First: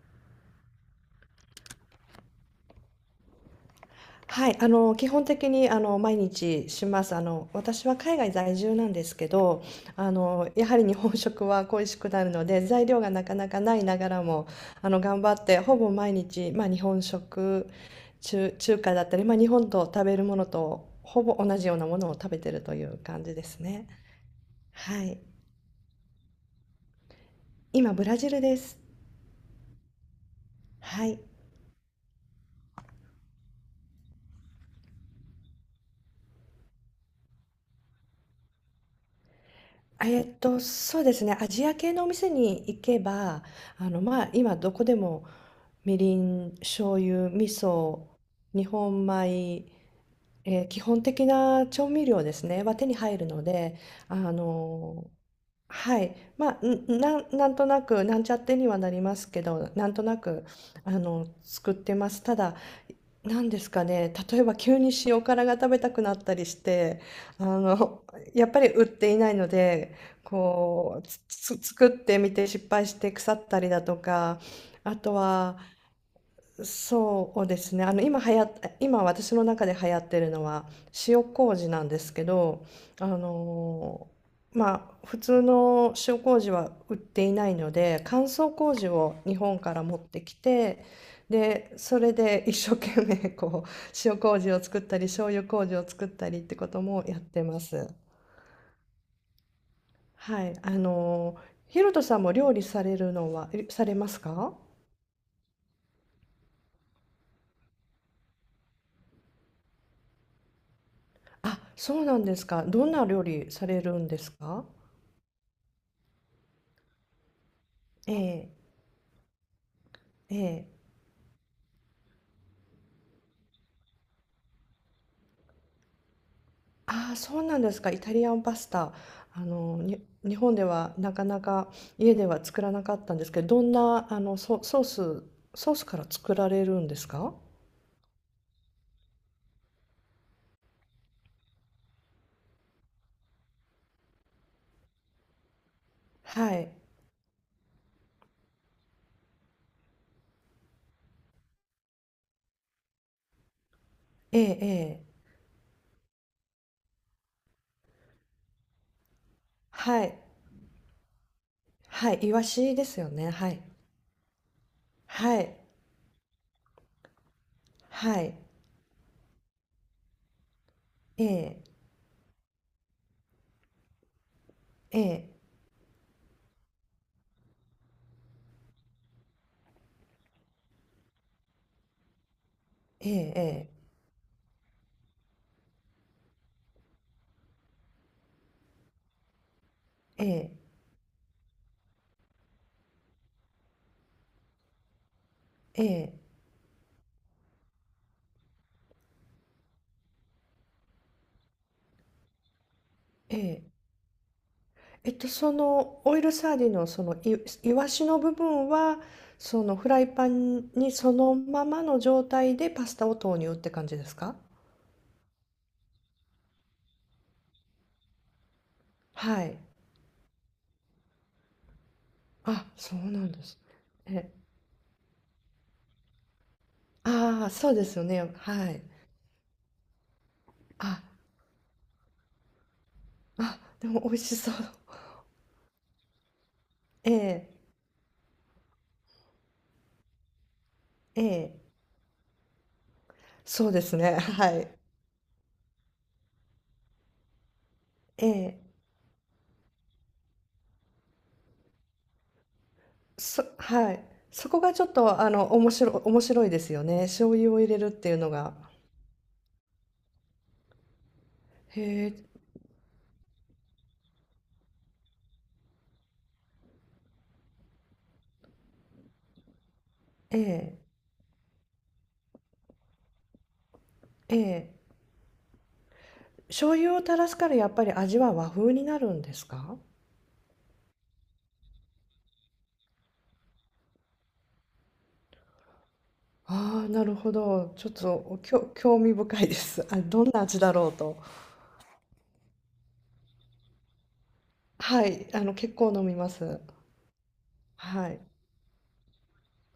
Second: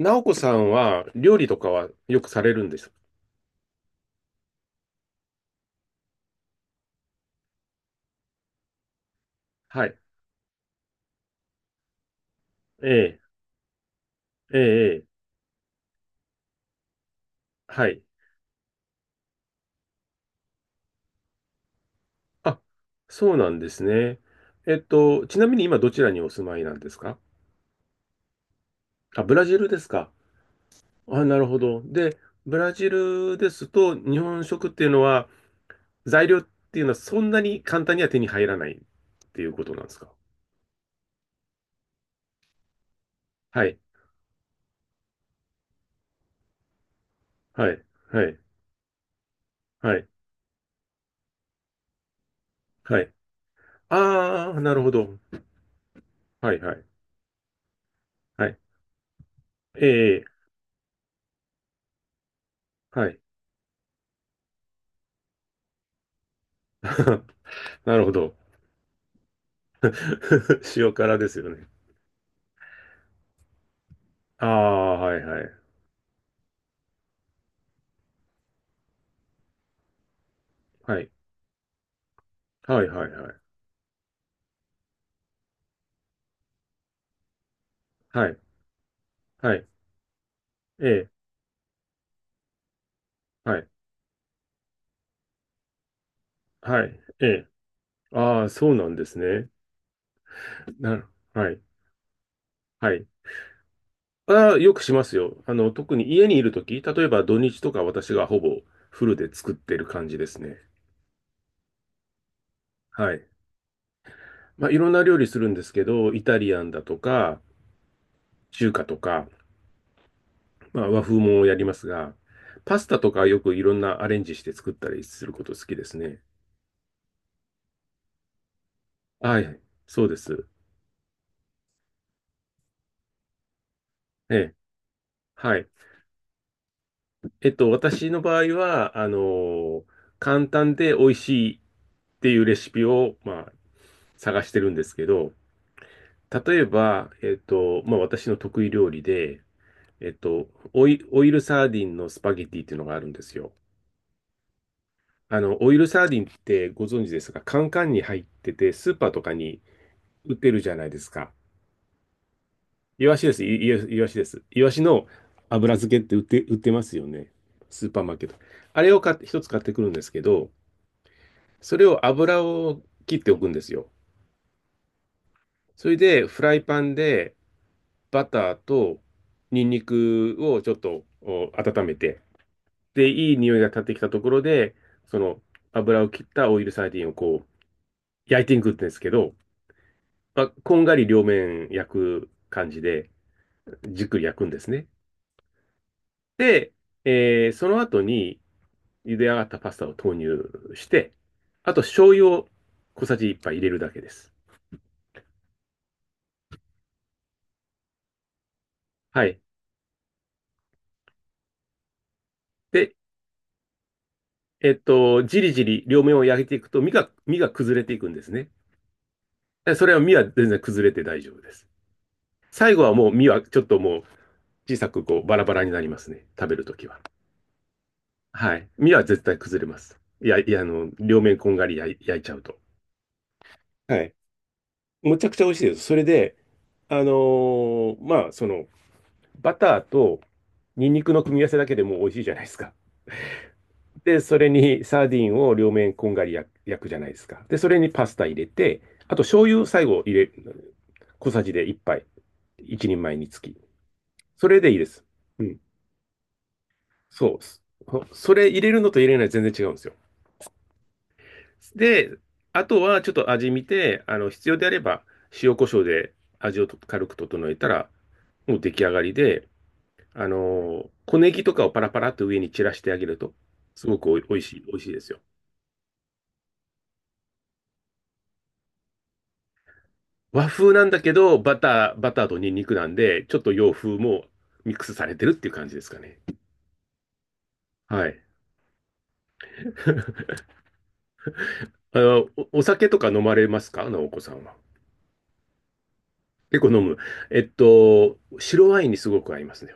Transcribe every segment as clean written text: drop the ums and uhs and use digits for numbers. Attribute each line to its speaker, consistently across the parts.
Speaker 1: なおこさんは料理とかはよくされるんですか？
Speaker 2: はい、基本的に、毎日します。私は海外在住なんですけど、
Speaker 1: はい。
Speaker 2: やはり日本食は恋しくなるので、材
Speaker 1: え
Speaker 2: 料が
Speaker 1: え、
Speaker 2: なかなかないながらも、
Speaker 1: ええ、ええ、
Speaker 2: 頑張って、ほぼ毎日、まあ、日本食、
Speaker 1: はい。
Speaker 2: 中華だったり、まあ、日本と食べるものと、ほぼ同じようなものを食べて
Speaker 1: あ、
Speaker 2: るという感
Speaker 1: そ
Speaker 2: じ
Speaker 1: う
Speaker 2: で
Speaker 1: なん
Speaker 2: す
Speaker 1: です
Speaker 2: ね。
Speaker 1: ね。
Speaker 2: はい。
Speaker 1: ちなみに今どちらにお住まいなんですか？
Speaker 2: 今、ブラジルです。
Speaker 1: あ、ブラジルですか。
Speaker 2: はい。
Speaker 1: あ、なるほど。で、ブラジルですと日本食っていうのは材料っていうのはそんなに簡単には手に入らないっていうことなんですか？
Speaker 2: そうですね。アジア系のお店に行けば、
Speaker 1: はい、
Speaker 2: まあ、今どこでもみりん、醤油、味
Speaker 1: はい、
Speaker 2: 噌、
Speaker 1: はい、
Speaker 2: 日本米、
Speaker 1: はい、
Speaker 2: 基本的な調味料ですね、は手に
Speaker 1: はい。
Speaker 2: 入るので、あ
Speaker 1: ああ、なるほ
Speaker 2: のー
Speaker 1: ど。
Speaker 2: はい、
Speaker 1: は
Speaker 2: ま
Speaker 1: い、
Speaker 2: あ、
Speaker 1: はい、
Speaker 2: なんとなく、なんちゃっ
Speaker 1: は
Speaker 2: て
Speaker 1: い。
Speaker 2: にはなりますけど、なんとな
Speaker 1: ええ、
Speaker 2: く、作ってます。ただ、
Speaker 1: はい。
Speaker 2: なんですかね、例えば急に塩辛が食べたくなったりして、あ
Speaker 1: な
Speaker 2: の、
Speaker 1: るほど。
Speaker 2: やっぱり売っていないので、
Speaker 1: 塩
Speaker 2: こう、
Speaker 1: 辛ですよね。
Speaker 2: 作ってみて失敗して腐ったりだとか、
Speaker 1: あ
Speaker 2: あ
Speaker 1: あ、は
Speaker 2: と
Speaker 1: いは
Speaker 2: は、
Speaker 1: い。
Speaker 2: そうですね。今私の中で流行ってるのは
Speaker 1: はい。
Speaker 2: 塩麹なんですけど、
Speaker 1: はいは
Speaker 2: あ
Speaker 1: いはい。
Speaker 2: のーまあ普通の塩麹は売っていないので、乾
Speaker 1: はい。
Speaker 2: 燥麹を日
Speaker 1: は
Speaker 2: 本
Speaker 1: い。
Speaker 2: から持ってき
Speaker 1: え
Speaker 2: て、
Speaker 1: え。
Speaker 2: でそれで一生懸命
Speaker 1: は
Speaker 2: こ
Speaker 1: い。
Speaker 2: う塩麹を作ったり醤油麹を作ったりってこと
Speaker 1: はい。
Speaker 2: もやっ
Speaker 1: え
Speaker 2: て
Speaker 1: え。
Speaker 2: ます。
Speaker 1: ああ、そうなんですね。
Speaker 2: はい、
Speaker 1: なる、はい。
Speaker 2: ヒロトさんも料理さ
Speaker 1: は
Speaker 2: れ
Speaker 1: い。
Speaker 2: るのはされます
Speaker 1: あ
Speaker 2: か？
Speaker 1: あ、よくしますよ。あの、特に家にいるとき、例えば土日とか私がほぼフルで作ってる感じですね。
Speaker 2: あ、そうなんですか。どんな
Speaker 1: は
Speaker 2: 料
Speaker 1: い。
Speaker 2: 理されるんですか？
Speaker 1: まあ、いろんな料理するんですけど、イタリアンだとか、
Speaker 2: ええ、
Speaker 1: 中華とか、
Speaker 2: ええ。
Speaker 1: まあ、和風もやりますが、パスタとかよくいろんなアレンジして作ったりすること好きですね。
Speaker 2: ああ、そうなんですか。イタリアンパスタ。
Speaker 1: は
Speaker 2: あ
Speaker 1: い。
Speaker 2: の、に
Speaker 1: そうで
Speaker 2: 日
Speaker 1: す。
Speaker 2: 本ではなかなか家では作らなかったんですけど、どんな、
Speaker 1: ええ、はい。
Speaker 2: ソースから作られるんですか。
Speaker 1: 私の場合は、あの、簡単で美味しいっていうレシピを、まあ、探してるんですけど、
Speaker 2: は
Speaker 1: 例え
Speaker 2: い。
Speaker 1: ば、まあ、私の得意料理で、えっと、オイルサーディンのスパゲティっていうのがあるんですよ。
Speaker 2: ええ、ええ。
Speaker 1: あの、オイルサーディンってご存知ですが、カンカンに入ってて、スーパーとかに
Speaker 2: はい。
Speaker 1: 売ってるじゃないですか。
Speaker 2: はい。イワシです
Speaker 1: イ
Speaker 2: よ
Speaker 1: ワシ
Speaker 2: ね。
Speaker 1: です。
Speaker 2: はい。
Speaker 1: イワシです。イワシの
Speaker 2: はい。
Speaker 1: 油漬けって売ってますよね。スーパーマー
Speaker 2: は
Speaker 1: ケット。
Speaker 2: い。
Speaker 1: あれを買って、一つ買ってくるんですけど、
Speaker 2: ええ、
Speaker 1: それを油を切っておくんですよ。
Speaker 2: ええ、
Speaker 1: それで、フライパンでバターとニンニクをちょっとお温めて、で、
Speaker 2: え
Speaker 1: いい匂いが
Speaker 2: え、
Speaker 1: 立ってきたところで、その油を切ったオイルサーディンをこう焼いていくんですけど、
Speaker 2: え
Speaker 1: まあ、
Speaker 2: え、
Speaker 1: こんがり両面焼く感じで、じっくり焼くんですね。
Speaker 2: ええ、ええ、
Speaker 1: で、その後に茹で上がったパスタを投入して、あと醤油を小さじ
Speaker 2: え
Speaker 1: 1杯入
Speaker 2: え。
Speaker 1: れるだけです。
Speaker 2: そのオイルサーディンのそのいいわしの部分は
Speaker 1: はい。
Speaker 2: そのフライパンにそのままの状態でパ
Speaker 1: で、
Speaker 2: スタを投入って感じですか？
Speaker 1: じりじり両面を焼いていくと身が崩れていくんですね。
Speaker 2: はい。
Speaker 1: でそれは身は全然崩れて大丈夫です。
Speaker 2: あ、
Speaker 1: 最後は
Speaker 2: そ
Speaker 1: も
Speaker 2: う
Speaker 1: う
Speaker 2: な
Speaker 1: 身
Speaker 2: ん
Speaker 1: は
Speaker 2: で
Speaker 1: ち
Speaker 2: す。
Speaker 1: ょっともう
Speaker 2: え、
Speaker 1: 小さくこうバラバラになりますね。食べるときは。
Speaker 2: ああ、そうですよね。
Speaker 1: はい。
Speaker 2: はい。
Speaker 1: 身は絶対崩れます。いや、いや、あの、
Speaker 2: あ、
Speaker 1: 両面こんがり焼いちゃうと。
Speaker 2: あ、でも
Speaker 1: は
Speaker 2: 美
Speaker 1: い。
Speaker 2: 味しそう。
Speaker 1: むちゃくちゃ美味しいです。それで、あの
Speaker 2: ええ、
Speaker 1: ーまあ、その、バターとニンニクの
Speaker 2: え
Speaker 1: 組み合わせ
Speaker 2: え、
Speaker 1: だけでもう美味しいじゃないですか。
Speaker 2: そうですね。
Speaker 1: で、それ
Speaker 2: はい。
Speaker 1: にサーディンを両面こんがり焼くじゃないですか。で、それにパスタ
Speaker 2: え
Speaker 1: 入れ
Speaker 2: え、
Speaker 1: て、あと醤油最後入れ、小さじで1杯。一人前につき。
Speaker 2: はい。
Speaker 1: そ
Speaker 2: そこ
Speaker 1: れで
Speaker 2: が
Speaker 1: いい
Speaker 2: ち
Speaker 1: で
Speaker 2: ょっ
Speaker 1: す。
Speaker 2: と
Speaker 1: うん。
Speaker 2: 面白いですよね。
Speaker 1: そ
Speaker 2: 醤
Speaker 1: う
Speaker 2: 油を入れるっていうの
Speaker 1: それ
Speaker 2: が。
Speaker 1: 入れるのと入れない全然違うんですよ。
Speaker 2: へ
Speaker 1: で、
Speaker 2: え、
Speaker 1: あとはちょっと味見て、あの、必要であれば塩コショウで味をと軽く整えたら、もう出来上がりで、あ
Speaker 2: ええ、
Speaker 1: の小ネギとかをパラパラっと上に散らしてあげると、すごく
Speaker 2: え
Speaker 1: お
Speaker 2: え。
Speaker 1: いしいですよ。
Speaker 2: 醤油を垂らすからやっぱり味は和風になるんですか？
Speaker 1: 和風なんだけど、バターとニンニクなんで、ちょっと洋風もミックスされてるっていう感じですかね。
Speaker 2: ああ、なるほど。ちょっ
Speaker 1: はい。
Speaker 2: と、興味深いです。あ、ど んな味だろうと。
Speaker 1: あの、お酒とか飲まれますか直お子さんは？
Speaker 2: はい、結構飲みま
Speaker 1: 結
Speaker 2: す。
Speaker 1: 構飲む。えっ
Speaker 2: は
Speaker 1: と、
Speaker 2: い。
Speaker 1: 白ワインにすごく合いますね。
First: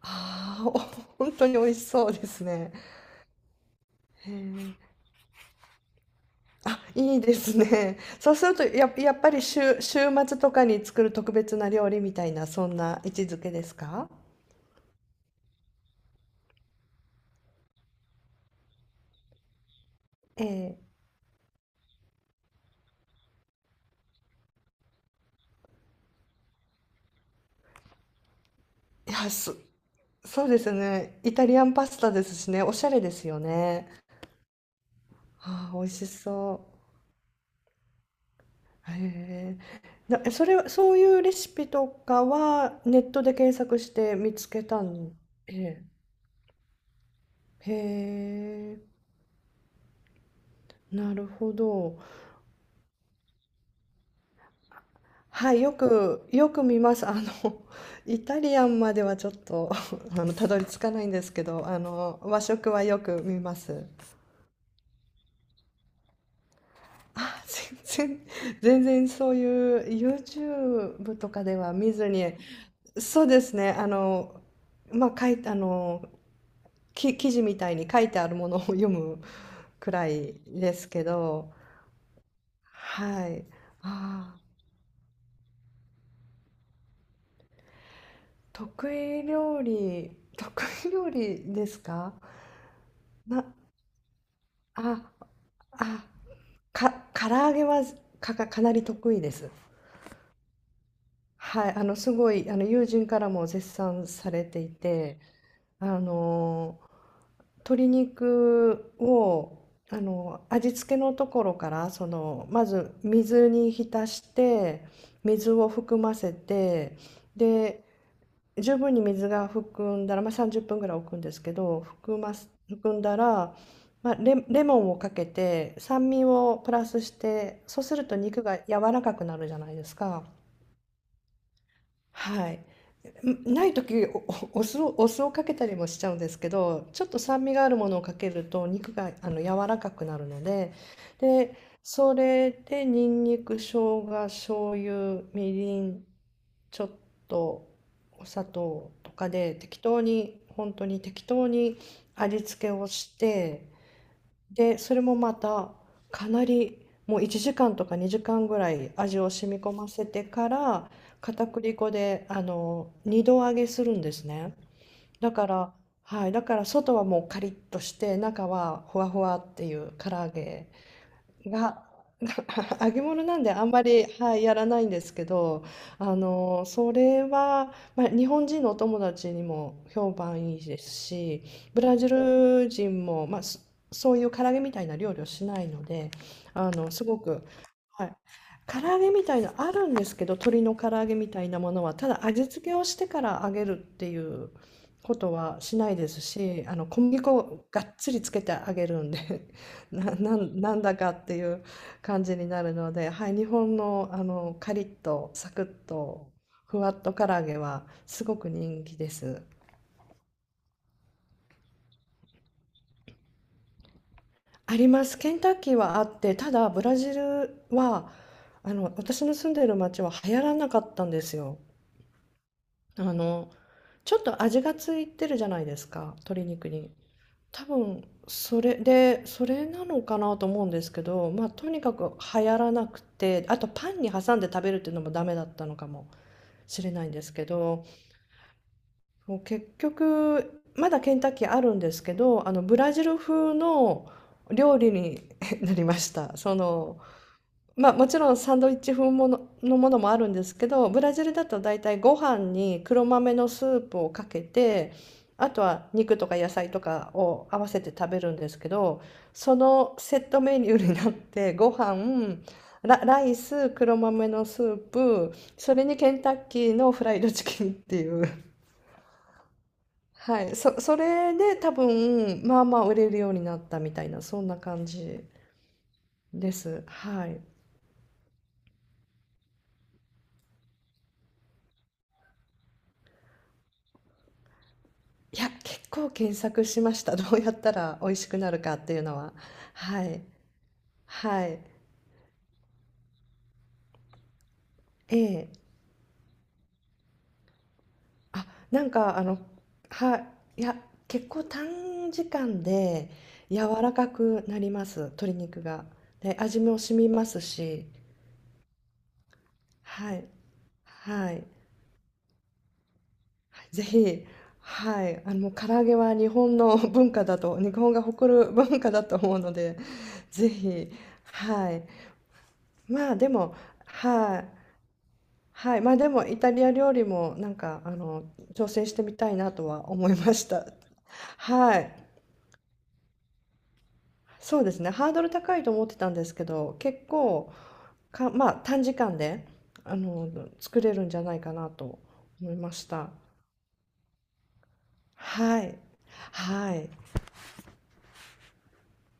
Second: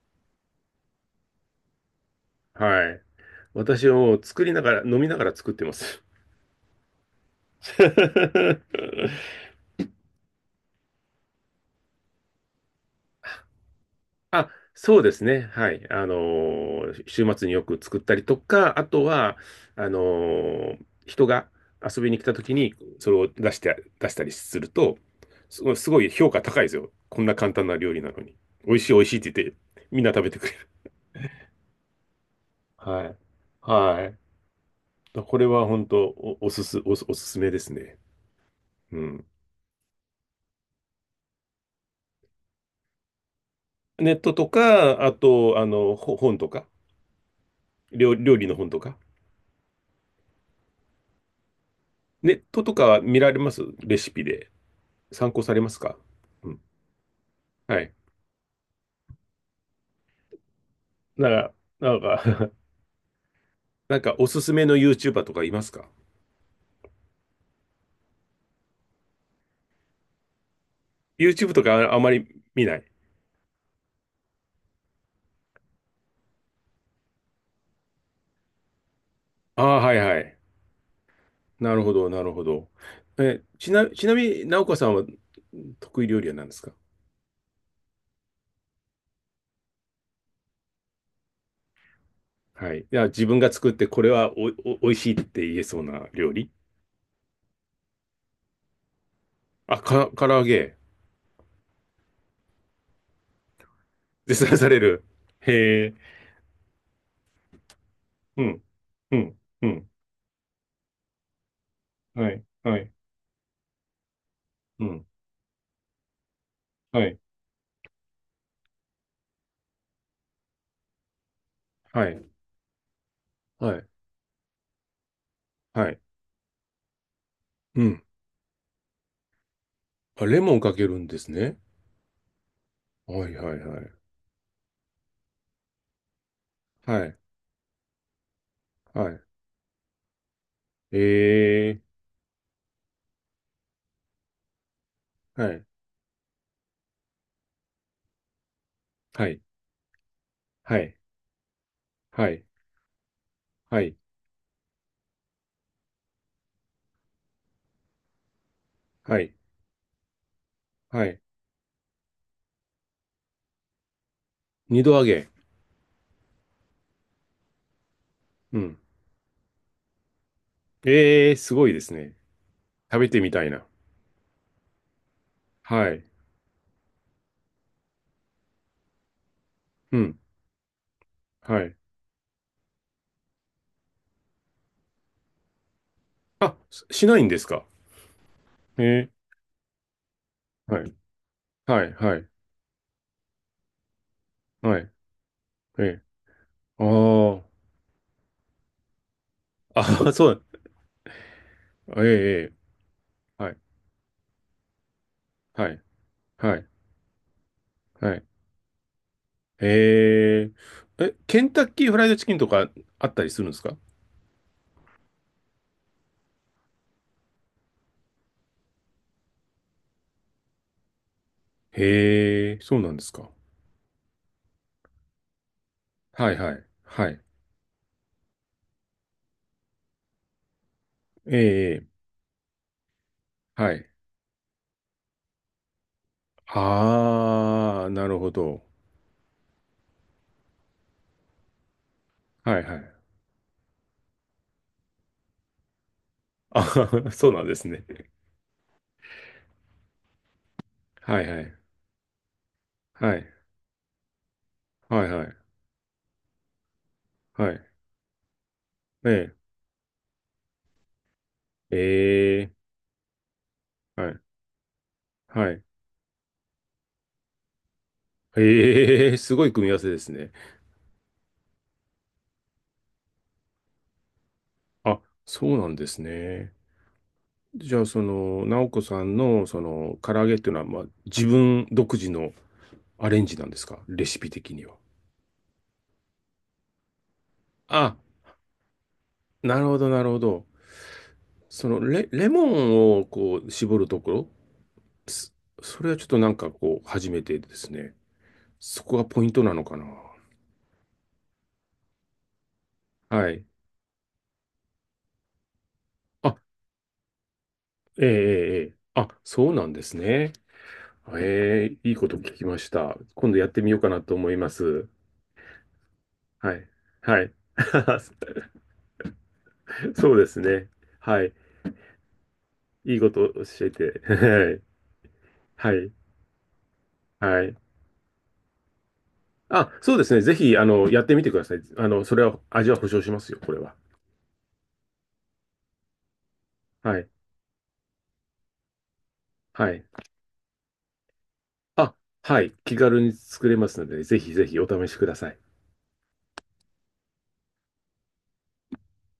Speaker 2: ああ、本当に美味しそうですね。
Speaker 1: はい。私はもう
Speaker 2: へ
Speaker 1: 作りなが
Speaker 2: え。
Speaker 1: ら、飲みながら作ってます。
Speaker 2: あ、いいですね。そうすると、やっ ぱり週末とかに作る特別な料理みたいな、そんな位置づけですか？
Speaker 1: あ、そうですね。はい。あのー週末によく作ったりとか、あとは、あの
Speaker 2: え
Speaker 1: ー
Speaker 2: え。
Speaker 1: 人が遊びに来た時に、それを出して、出したりすると、すごい、すごい評価高いですよ。こんな簡単な料理なのに。美味しい、美味
Speaker 2: い
Speaker 1: しいっ
Speaker 2: や、
Speaker 1: て言って、みんな食べて
Speaker 2: そ
Speaker 1: く
Speaker 2: う
Speaker 1: れ
Speaker 2: で
Speaker 1: る。
Speaker 2: すね。イタリアンパスタですしね、おしゃれ
Speaker 1: は
Speaker 2: で
Speaker 1: い。
Speaker 2: すよね。
Speaker 1: はい。これは
Speaker 2: ああ、美
Speaker 1: 本
Speaker 2: 味
Speaker 1: 当
Speaker 2: しそう。
Speaker 1: おすすめですね。うん。
Speaker 2: へえ。それは、そういうレシピとかはネットで検索し
Speaker 1: ネ
Speaker 2: て
Speaker 1: ット
Speaker 2: 見つ
Speaker 1: と
Speaker 2: けた
Speaker 1: か、あ
Speaker 2: ん。
Speaker 1: と、あ
Speaker 2: え
Speaker 1: の、本とか、
Speaker 2: え。
Speaker 1: 料、
Speaker 2: へ
Speaker 1: 料理の本とか。
Speaker 2: え。なるほど。
Speaker 1: ネットとか見られますレシピで。参考さ
Speaker 2: は
Speaker 1: れ
Speaker 2: い、
Speaker 1: ますか？
Speaker 2: よ
Speaker 1: うん。
Speaker 2: く見ます。
Speaker 1: はい。
Speaker 2: イタリアンまではちょっと、たどり着かないんで
Speaker 1: な
Speaker 2: すけ
Speaker 1: んか、
Speaker 2: ど、
Speaker 1: なん
Speaker 2: 和
Speaker 1: か
Speaker 2: 食はよく見ます。
Speaker 1: なんかおすすめの YouTuber とかいますか
Speaker 2: あ、全然、全然そういう YouTube とか
Speaker 1: ?YouTube
Speaker 2: で
Speaker 1: と
Speaker 2: は
Speaker 1: か
Speaker 2: 見
Speaker 1: ああ
Speaker 2: ず
Speaker 1: ま
Speaker 2: に、
Speaker 1: り見ない。
Speaker 2: そうですね、まあ、かい、あの、き記事みたいに書いてあるものを読む
Speaker 1: ああ、
Speaker 2: く
Speaker 1: はい
Speaker 2: ら
Speaker 1: は
Speaker 2: い
Speaker 1: い。
Speaker 2: ですけど、
Speaker 1: なるほど、なるほど。
Speaker 2: は
Speaker 1: え、
Speaker 2: い。
Speaker 1: ちなみ
Speaker 2: ああ、
Speaker 1: に、直子さんは得意料理は何ですか？
Speaker 2: 得意料理、得意料理ですか。
Speaker 1: はい。いや、自分
Speaker 2: な、
Speaker 1: が作ってこれはおい
Speaker 2: あ、
Speaker 1: しいって言えそう
Speaker 2: あ、
Speaker 1: な料理。
Speaker 2: か、唐揚げはかなり得意です。
Speaker 1: あ、唐揚げ。
Speaker 2: はい、すごい、友人からも絶賛さ
Speaker 1: 絶
Speaker 2: れ
Speaker 1: 賛
Speaker 2: て
Speaker 1: さ
Speaker 2: い
Speaker 1: れる。
Speaker 2: て、
Speaker 1: へえ。
Speaker 2: あの鶏
Speaker 1: うん。
Speaker 2: 肉
Speaker 1: うん。
Speaker 2: を
Speaker 1: うん。
Speaker 2: 味付けのところから
Speaker 1: はい。
Speaker 2: ま
Speaker 1: はい。
Speaker 2: ず水に浸し
Speaker 1: う
Speaker 2: て
Speaker 1: ん。
Speaker 2: 水を含ませて
Speaker 1: はい。
Speaker 2: で十分に水が含んだら、まあ、30分ぐらい置くんですけど
Speaker 1: はい。
Speaker 2: 含んだら、
Speaker 1: はい。
Speaker 2: まあ、レモンをかけて
Speaker 1: はい。
Speaker 2: 酸味をプラスして
Speaker 1: う
Speaker 2: そうす
Speaker 1: ん。
Speaker 2: ると肉が柔らかくなるじゃないです
Speaker 1: あ、
Speaker 2: か。
Speaker 1: レモンかけるんですね。
Speaker 2: はい、
Speaker 1: はいは
Speaker 2: ん
Speaker 1: い
Speaker 2: ない
Speaker 1: はい。
Speaker 2: 時おおお酢を、かけたりもしちゃうんですけどちょ
Speaker 1: は
Speaker 2: っ
Speaker 1: い。
Speaker 2: と酸味があるものをかけると肉
Speaker 1: は
Speaker 2: が
Speaker 1: い。
Speaker 2: 柔らかくなるので、で
Speaker 1: え
Speaker 2: それでにんにく生姜醤油
Speaker 1: ー。は
Speaker 2: み
Speaker 1: い。
Speaker 2: りんちょっとお砂糖と
Speaker 1: は
Speaker 2: か
Speaker 1: い。
Speaker 2: で適当に本
Speaker 1: は
Speaker 2: 当
Speaker 1: い。
Speaker 2: に適当に
Speaker 1: は
Speaker 2: 味
Speaker 1: い。
Speaker 2: 付けをして
Speaker 1: はい。
Speaker 2: で、それもまたかなりもう1時間とか2時間ぐらい味
Speaker 1: は
Speaker 2: を
Speaker 1: い。
Speaker 2: 染み込ませてから
Speaker 1: はい。
Speaker 2: 片栗粉で2度揚げするんですね。
Speaker 1: 二度揚げ。
Speaker 2: だから、はい、だから外はもうカリッとして中
Speaker 1: うん。
Speaker 2: はふわふわっていう唐揚げ
Speaker 1: えー、すごいで
Speaker 2: が
Speaker 1: すね。
Speaker 2: 揚げ
Speaker 1: 食べて
Speaker 2: 物
Speaker 1: み
Speaker 2: なん
Speaker 1: た
Speaker 2: で
Speaker 1: い
Speaker 2: あ
Speaker 1: な。
Speaker 2: んまり、はい、やらないんですけど、
Speaker 1: はい。
Speaker 2: それは、まあ、日本人のお友達にも
Speaker 1: う
Speaker 2: 評
Speaker 1: ん。
Speaker 2: 判いいですし、
Speaker 1: はい。
Speaker 2: ブラジル人も、まあ、そういう唐揚げみたいな料理をしないので、
Speaker 1: あ、
Speaker 2: あの、す
Speaker 1: しな
Speaker 2: ご
Speaker 1: いんで
Speaker 2: く、
Speaker 1: すか？
Speaker 2: はい。唐揚
Speaker 1: え
Speaker 2: げみたいなあるんですけど、鶏
Speaker 1: ー。
Speaker 2: の
Speaker 1: は
Speaker 2: 唐
Speaker 1: い。
Speaker 2: 揚げみたいなもの
Speaker 1: はい。
Speaker 2: は、た
Speaker 1: は
Speaker 2: だ
Speaker 1: い。
Speaker 2: 味付けをしてから揚げるっていう
Speaker 1: はい。
Speaker 2: ことはし
Speaker 1: え
Speaker 2: ない
Speaker 1: ー。
Speaker 2: ですし、
Speaker 1: あ
Speaker 2: 小麦粉
Speaker 1: ー。
Speaker 2: をがっつりつけて揚げるんで
Speaker 1: あ、そう。
Speaker 2: なんだかっていう
Speaker 1: えー、
Speaker 2: 感じに
Speaker 1: え
Speaker 2: なるので、はい、
Speaker 1: ー。
Speaker 2: 日
Speaker 1: はい。
Speaker 2: 本の、カリッとサク
Speaker 1: はい。
Speaker 2: ッと
Speaker 1: はい。
Speaker 2: ふわっと唐揚げは
Speaker 1: はい。
Speaker 2: すごく人気です。
Speaker 1: えー。え、ケンタッキーフライドチキンとかあったりするんですか？
Speaker 2: あります。ケンタッキーはあって、ただブラジルは私の住んでいる町は流行らなかったんですよ。
Speaker 1: へえ、そうなんで
Speaker 2: あ
Speaker 1: すか。
Speaker 2: のちょっと味がついてるじゃないですか、
Speaker 1: はい
Speaker 2: 鶏
Speaker 1: はい。
Speaker 2: 肉に。
Speaker 1: はい。
Speaker 2: 多分それでそれなのかなと思うんですけど、
Speaker 1: え
Speaker 2: まあ、とに
Speaker 1: え、
Speaker 2: かく流行らなくてあと
Speaker 1: はい。
Speaker 2: パンに挟んで食べるっていうのもダメだったのかもしれないんですけど、
Speaker 1: ああ、なるほど。
Speaker 2: 結局まだケンタッキーあるんですけど、
Speaker 1: はいは
Speaker 2: ブ
Speaker 1: い。
Speaker 2: ラジル風の料理に なりました。
Speaker 1: あ、そうなんですね。
Speaker 2: まあ、もちろんサンドイッチ風のものもあるんですけど、ブラ
Speaker 1: は
Speaker 2: ジ
Speaker 1: い
Speaker 2: ル
Speaker 1: は
Speaker 2: だ
Speaker 1: い。
Speaker 2: と大体ご飯に黒
Speaker 1: はい。
Speaker 2: 豆のスープをかけて、
Speaker 1: はいはい。
Speaker 2: あとは肉とか野菜とかを
Speaker 1: はい。
Speaker 2: 合わ
Speaker 1: ね
Speaker 2: せて食べるんですけど、
Speaker 1: え。
Speaker 2: そのセットメニューになってご飯、
Speaker 1: ええ、
Speaker 2: ライス、黒
Speaker 1: はい
Speaker 2: 豆のスープ、
Speaker 1: え
Speaker 2: それにケンタッキーのフライドチキンっていう。
Speaker 1: ええ、すごい組み合わせですね。
Speaker 2: はい、それで多分まあまあ売れるようになったみたいなそんな感
Speaker 1: あ、
Speaker 2: じ
Speaker 1: そうなんです
Speaker 2: で
Speaker 1: ね。
Speaker 2: す。はい。
Speaker 1: じゃあ、その、直子さんの、その、唐揚げっていうのは、まあ、自分独自のアレンジなんですかレシピ的には。
Speaker 2: いや、結構検索しました。どうやった
Speaker 1: あ、
Speaker 2: ら美味しくなるかっていうのは。
Speaker 1: なるほど、な
Speaker 2: は
Speaker 1: るほ
Speaker 2: い。
Speaker 1: ど。
Speaker 2: はい。
Speaker 1: レモンをこう絞るところ
Speaker 2: え
Speaker 1: そ
Speaker 2: え。
Speaker 1: それはちょっとなんかこう、初めてですね。
Speaker 2: あ、な
Speaker 1: そ
Speaker 2: ん
Speaker 1: こが
Speaker 2: か
Speaker 1: ポイントなのかな。
Speaker 2: はい。いや、結構短時間で
Speaker 1: はい。
Speaker 2: 柔らかくなります。鶏肉が。
Speaker 1: あ、
Speaker 2: で、味も染みますし。
Speaker 1: ええ、ええ、ええあ、そうなんです
Speaker 2: はい。
Speaker 1: ね。
Speaker 2: はい。
Speaker 1: ええ、いいこと聞きました。今度やってみよう
Speaker 2: ぜ
Speaker 1: かなと
Speaker 2: ひ、
Speaker 1: 思います。
Speaker 2: はい。唐揚げは日
Speaker 1: は
Speaker 2: 本
Speaker 1: い。
Speaker 2: の文
Speaker 1: は
Speaker 2: 化
Speaker 1: い。
Speaker 2: だと、日本が誇 る文化だと思うので、
Speaker 1: そうです
Speaker 2: ぜ
Speaker 1: ね。
Speaker 2: ひ、
Speaker 1: はい。
Speaker 2: はい。
Speaker 1: いいこ
Speaker 2: まあ、で
Speaker 1: と
Speaker 2: も、
Speaker 1: 教え
Speaker 2: は
Speaker 1: て。
Speaker 2: い。
Speaker 1: は
Speaker 2: はい、
Speaker 1: い。
Speaker 2: まあ、でもイタリア料理も
Speaker 1: は
Speaker 2: なん
Speaker 1: い。
Speaker 2: か挑戦してみたいなと
Speaker 1: あ、
Speaker 2: は
Speaker 1: そうで
Speaker 2: 思
Speaker 1: す
Speaker 2: い
Speaker 1: ね。ぜ
Speaker 2: まし
Speaker 1: ひ、あ
Speaker 2: た。
Speaker 1: の、やってみてください。
Speaker 2: は
Speaker 1: あ
Speaker 2: い、
Speaker 1: の、それは、味は保証しますよ、これは。
Speaker 2: そうですね。ハードル高いと思ってたんですけど、
Speaker 1: は
Speaker 2: 結
Speaker 1: い。
Speaker 2: 構か、まあ、短時間で
Speaker 1: はい。
Speaker 2: あの作れるんじゃないかな
Speaker 1: あ、
Speaker 2: と
Speaker 1: は
Speaker 2: 思
Speaker 1: い。
Speaker 2: いま
Speaker 1: 気
Speaker 2: し
Speaker 1: 軽
Speaker 2: た。
Speaker 1: に作れますので、ぜひぜひお試しください。
Speaker 2: はい、はい。